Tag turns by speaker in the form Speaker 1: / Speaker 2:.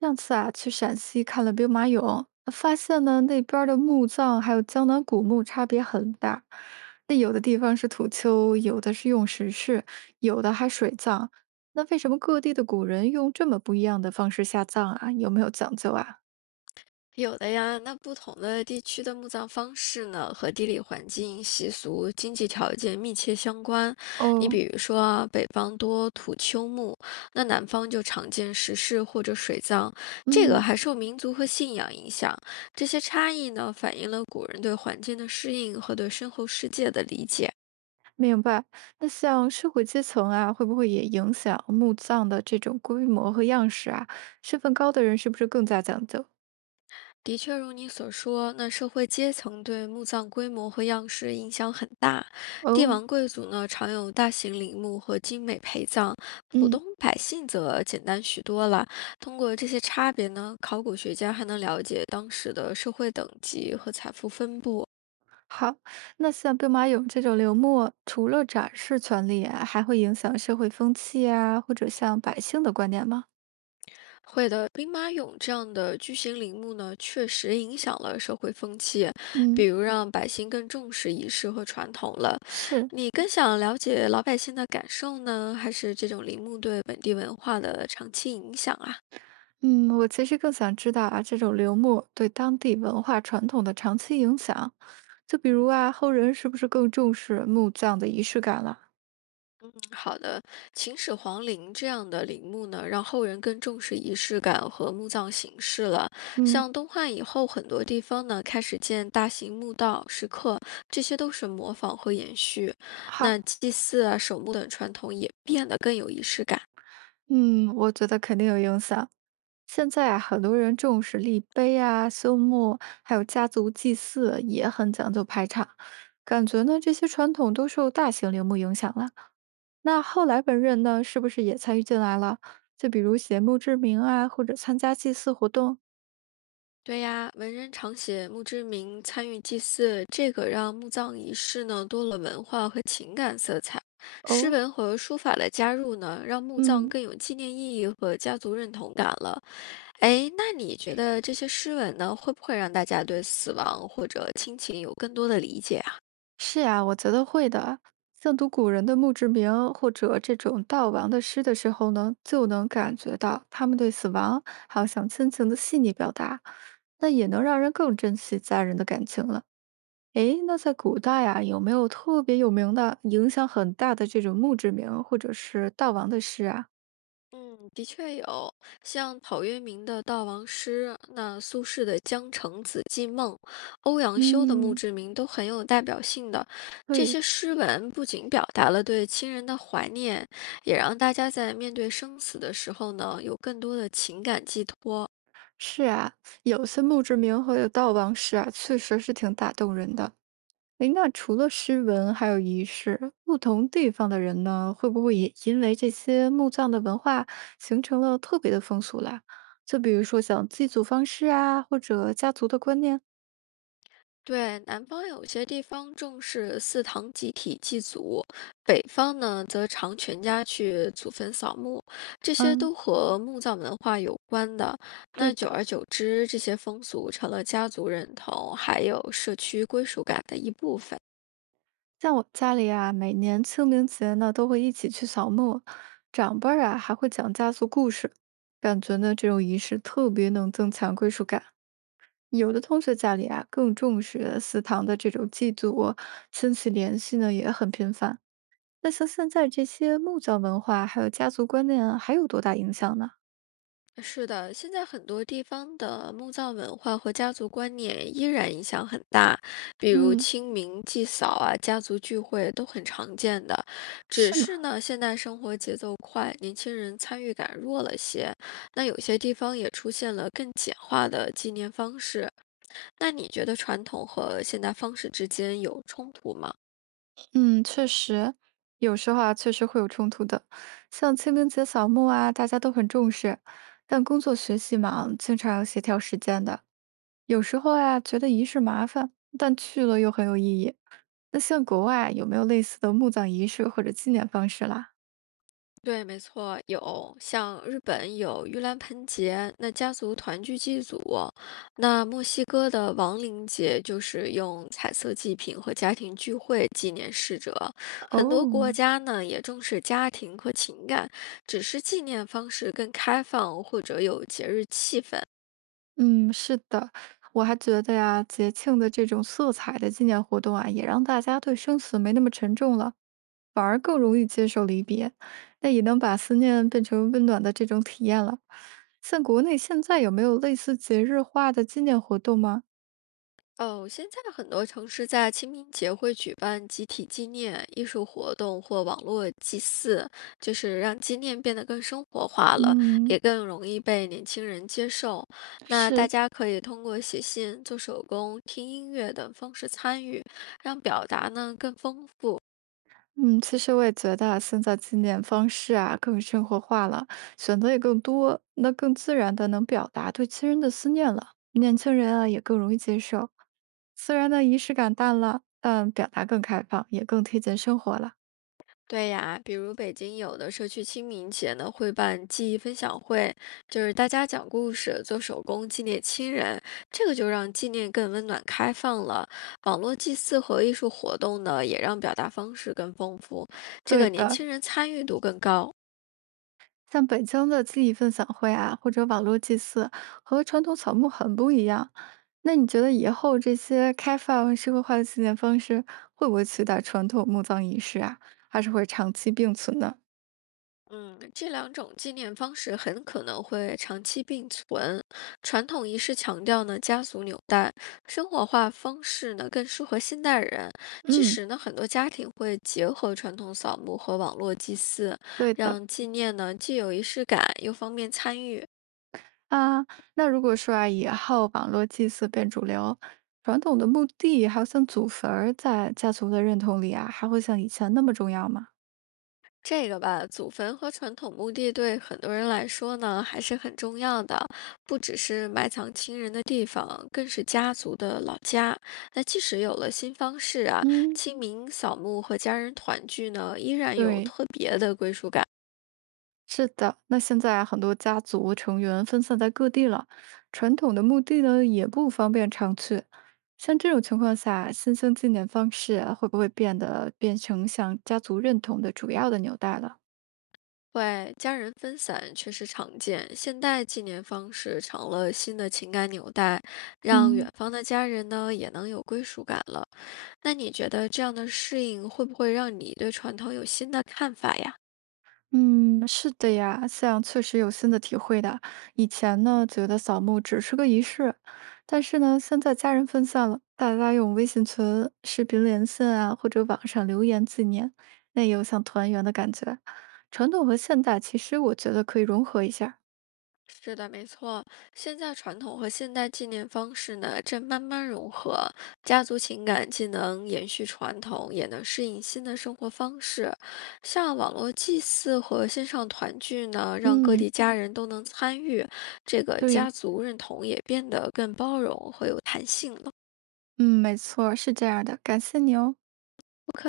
Speaker 1: 上次啊，去陕西看了兵马俑，发现呢那边儿的墓葬还有江南古墓差别很大。那有的地方是土丘，有的是用石室，有的还水葬。那为什么各地的古人用这么不一样的方式下葬啊？有没有讲究啊？
Speaker 2: 有的呀，那不同的地区的墓葬方式呢，和地理环境、习俗、经济条件密切相关。你
Speaker 1: 哦。
Speaker 2: 比如说啊，北方多土丘墓，那南方就常见石室或者水葬，这个
Speaker 1: 嗯。
Speaker 2: 还受民族和信仰影响。这些差异呢，反映了古人对环境的适应和对身后世界的理解。
Speaker 1: 明白。那像社会阶层啊，会不会也影响墓葬的这种规模和样式啊？身份高的人是不是更加讲究？
Speaker 2: 的确，如你所说，那社会阶层对墓葬规模和样式影响很大。帝
Speaker 1: 哦。
Speaker 2: 王贵族呢，常有大型陵墓和精美陪葬；普
Speaker 1: 嗯。
Speaker 2: 通百姓则简单许多了。通过这些差别呢，考古学家还能了解当时的社会等级和财富分布。
Speaker 1: 好。那像兵马俑这种陵墓，除了展示权利啊还会影响社会风气啊，或者像百姓的观念吗？
Speaker 2: 会的，兵马俑这样的巨型陵墓呢，确实影响了社会风气，比
Speaker 1: 嗯。
Speaker 2: 如让百姓更重视仪式和传统了。
Speaker 1: 是。
Speaker 2: 你更想了解老百姓的感受呢，还是这种陵墓对本地文化的长期影响啊？
Speaker 1: 嗯，我其实更想知道啊，这种陵墓对当地文化传统的长期影响，就比如啊，后人是不是更重视墓葬的仪式感了？
Speaker 2: 好的，秦始皇陵这样的陵墓呢，让后人更重视仪式感和墓葬形式了。
Speaker 1: 嗯。
Speaker 2: 像东汉以后，很多地方呢开始建大型墓道、石刻，这些都是模仿和延续。
Speaker 1: 好。
Speaker 2: 那祭祀啊、守墓等传统也变得更有仪式感。
Speaker 1: 嗯，我觉得肯定有影响。现在啊，很多人重视立碑啊、修墓，还有家族祭祀，也很讲究排场。感觉呢，这些传统都受大型陵墓影响了。那后来文人呢，是不是也参与进来了？就比如写墓志铭啊，或者参加祭祀活动。
Speaker 2: 对呀，文人常写墓志铭，参与祭祀，这个让墓葬仪式呢多了文化和情感色彩。诗
Speaker 1: 哦。
Speaker 2: 文和书法的加入呢，让墓葬
Speaker 1: 嗯。
Speaker 2: 更有纪念意义和家族认同感了。哎，那你觉得这些诗文呢，会不会让大家对死亡或者亲情有更多的理解啊？
Speaker 1: 是啊，我觉得会的。像读古人的墓志铭或者这种悼亡的诗的时候呢，就能感觉到他们对死亡还有想亲情的细腻表达，那也能让人更珍惜家人的感情了。诶，那在古代啊，有没有特别有名的、影响很大的这种墓志铭或者是悼亡的诗啊？
Speaker 2: 嗯，的确有，像陶渊明的《悼亡诗》，那苏轼的《江城子寄梦》，欧阳修的《墓
Speaker 1: 嗯。
Speaker 2: 志铭》都很有代表性的。这
Speaker 1: 对。
Speaker 2: 些诗文不仅表达了对亲人的怀念，也让大家在面对生死的时候呢，有更多的情感寄托。
Speaker 1: 是啊，有些墓志铭和有悼亡诗啊，确实是挺打动人的。诶，那除了诗文还有仪式，不同地方的人呢，会不会也因为这些墓葬的文化形成了特别的风俗啦？就比如说像祭祖方式啊，或者家族的观念。
Speaker 2: 对，南方有些地方重视祠堂集体祭祖，北方呢则常全家去祖坟扫墓，这些
Speaker 1: 嗯。
Speaker 2: 都和墓葬文化有关的。
Speaker 1: 对
Speaker 2: 那
Speaker 1: 的。
Speaker 2: 久而久之，这些风俗成了家族认同还有社区归属感的一部分。
Speaker 1: 像我家里啊，每年清明节呢都会一起去扫墓，长辈儿啊还会讲家族故事，感觉呢这种仪式特别能增强归属感。有的同学家里啊更重视祠堂的这种祭祖，亲戚联系呢也很频繁。那像现在这些木匠文化，还有家族观念，还有多大影响呢？
Speaker 2: 是的，现在很多地方的墓葬文化和家族观念依然影响很大，比如
Speaker 1: 嗯。
Speaker 2: 清明祭扫啊，家族聚会都很常见的。只
Speaker 1: 是吗？
Speaker 2: 是呢，现代生活节奏快，年轻人参与感弱了些。那有些地方也出现了更简化的纪念方式。那你觉得传统和现代方式之间有冲突吗？
Speaker 1: 嗯，确实，有时候啊，确实会有冲突的。像清明节扫墓啊，大家都很重视，但工作学习忙，经常要协调时间的。有时候啊，觉得仪式麻烦，但去了又很有意义。那像国外有没有类似的墓葬仪式或者纪念方式啦？
Speaker 2: 对，没错，有像日本有盂兰盆节，那家族团聚祭祖；那墨西哥的亡灵节就是用彩色祭品和家庭聚会纪念逝者。很多国
Speaker 1: 哦。
Speaker 2: 家呢也重视家庭和情感，只是纪念方式更开放或者有节日气氛。
Speaker 1: 嗯，是的，我还觉得呀，节庆的这种色彩的纪念活动啊，也让大家对生死没那么沉重了，反而更容易接受离别，那也能把思念变成温暖的这种体验了。像国内现在有没有类似节日化的纪念活动吗？
Speaker 2: 哦，现在很多城市在清明节会举办集体纪念艺术活动或网络祭祀，就是让纪念变得更生活化了，
Speaker 1: 嗯。
Speaker 2: 也更容易被年轻人接受。那大
Speaker 1: 是。
Speaker 2: 家可以通过写信、做手工、听音乐等方式参与，让表达呢更丰富。
Speaker 1: 嗯，其实我也觉得啊现在纪念方式啊更生活化了，选择也更多，那更自然的能表达对亲人的思念了。年轻人啊也更容易接受，虽然呢仪式感淡了，但表达更开放，也更贴近生活了。
Speaker 2: 对呀，比如北京有的社区清明节呢，会办记忆分享会，就是大家讲故事、做手工纪念亲人，这个就让纪念更温暖开放了。网络祭祀和艺术活动呢，也让表达方式更丰富，这
Speaker 1: 对
Speaker 2: 个年
Speaker 1: 的。
Speaker 2: 轻人参与度更高。
Speaker 1: 像北京的记忆分享会啊，或者网络祭祀，和传统草木很不一样。那你觉得以后这些开放社会化的纪念方式，会不会取代传统墓葬仪式啊？还是会长期并存呢？
Speaker 2: 嗯，这两种纪念方式很可能会长期并存。传统仪式强调呢家族纽带，生活化方式呢更适合现代人。其
Speaker 1: 嗯。
Speaker 2: 实呢，很多家庭会结合传统扫墓和网络祭祀，
Speaker 1: 对的。
Speaker 2: 让纪念呢既有仪式感，又方便参与。
Speaker 1: 啊，那如果说啊，以后网络祭祀变主流，传统的墓地还有像祖坟儿，在家族的认同里啊，还会像以前那么重要吗？
Speaker 2: 这个吧，祖坟和传统墓地对很多人来说呢，还是很重要的，不只是埋藏亲人的地方，更是家族的老家。那即使有了新方式啊，
Speaker 1: 嗯。
Speaker 2: 清明扫墓和家人团聚呢，依然有
Speaker 1: 对。
Speaker 2: 特别的归属感。
Speaker 1: 是的。那现在啊很多家族成员分散在各地了，传统的墓地呢也不方便常去。像这种情况下，新兴纪念方式啊会不会变得变成像家族认同的主要的纽带了？
Speaker 2: 对，家人分散确实常见，现代纪念方式成了新的情感纽带，让
Speaker 1: 嗯。
Speaker 2: 远方的家人呢也能有归属感了。那你觉得这样的适应会不会让你对传统有新的看法呀？
Speaker 1: 嗯，是的呀，像确实有新的体会的。以前呢，觉得扫墓只是个仪式，但是呢，现在家人分散了，大家用微信群、视频连线啊，或者网上留言纪念，那也有像团圆的感觉。传统和现代其实我觉得可以融合一下儿。
Speaker 2: 是的，没错。现在传统和现代纪念方式呢，正慢慢融合，家族情感既能延续传统，也能适应新的生活方式。像网络祭祀和线上团聚呢，让各
Speaker 1: 嗯。
Speaker 2: 地家人都能参与，这个家
Speaker 1: 对。
Speaker 2: 族认同也变得更包容和有弹性了。
Speaker 1: 嗯，没错儿是这样儿的。感谢你哦。
Speaker 2: 不客气。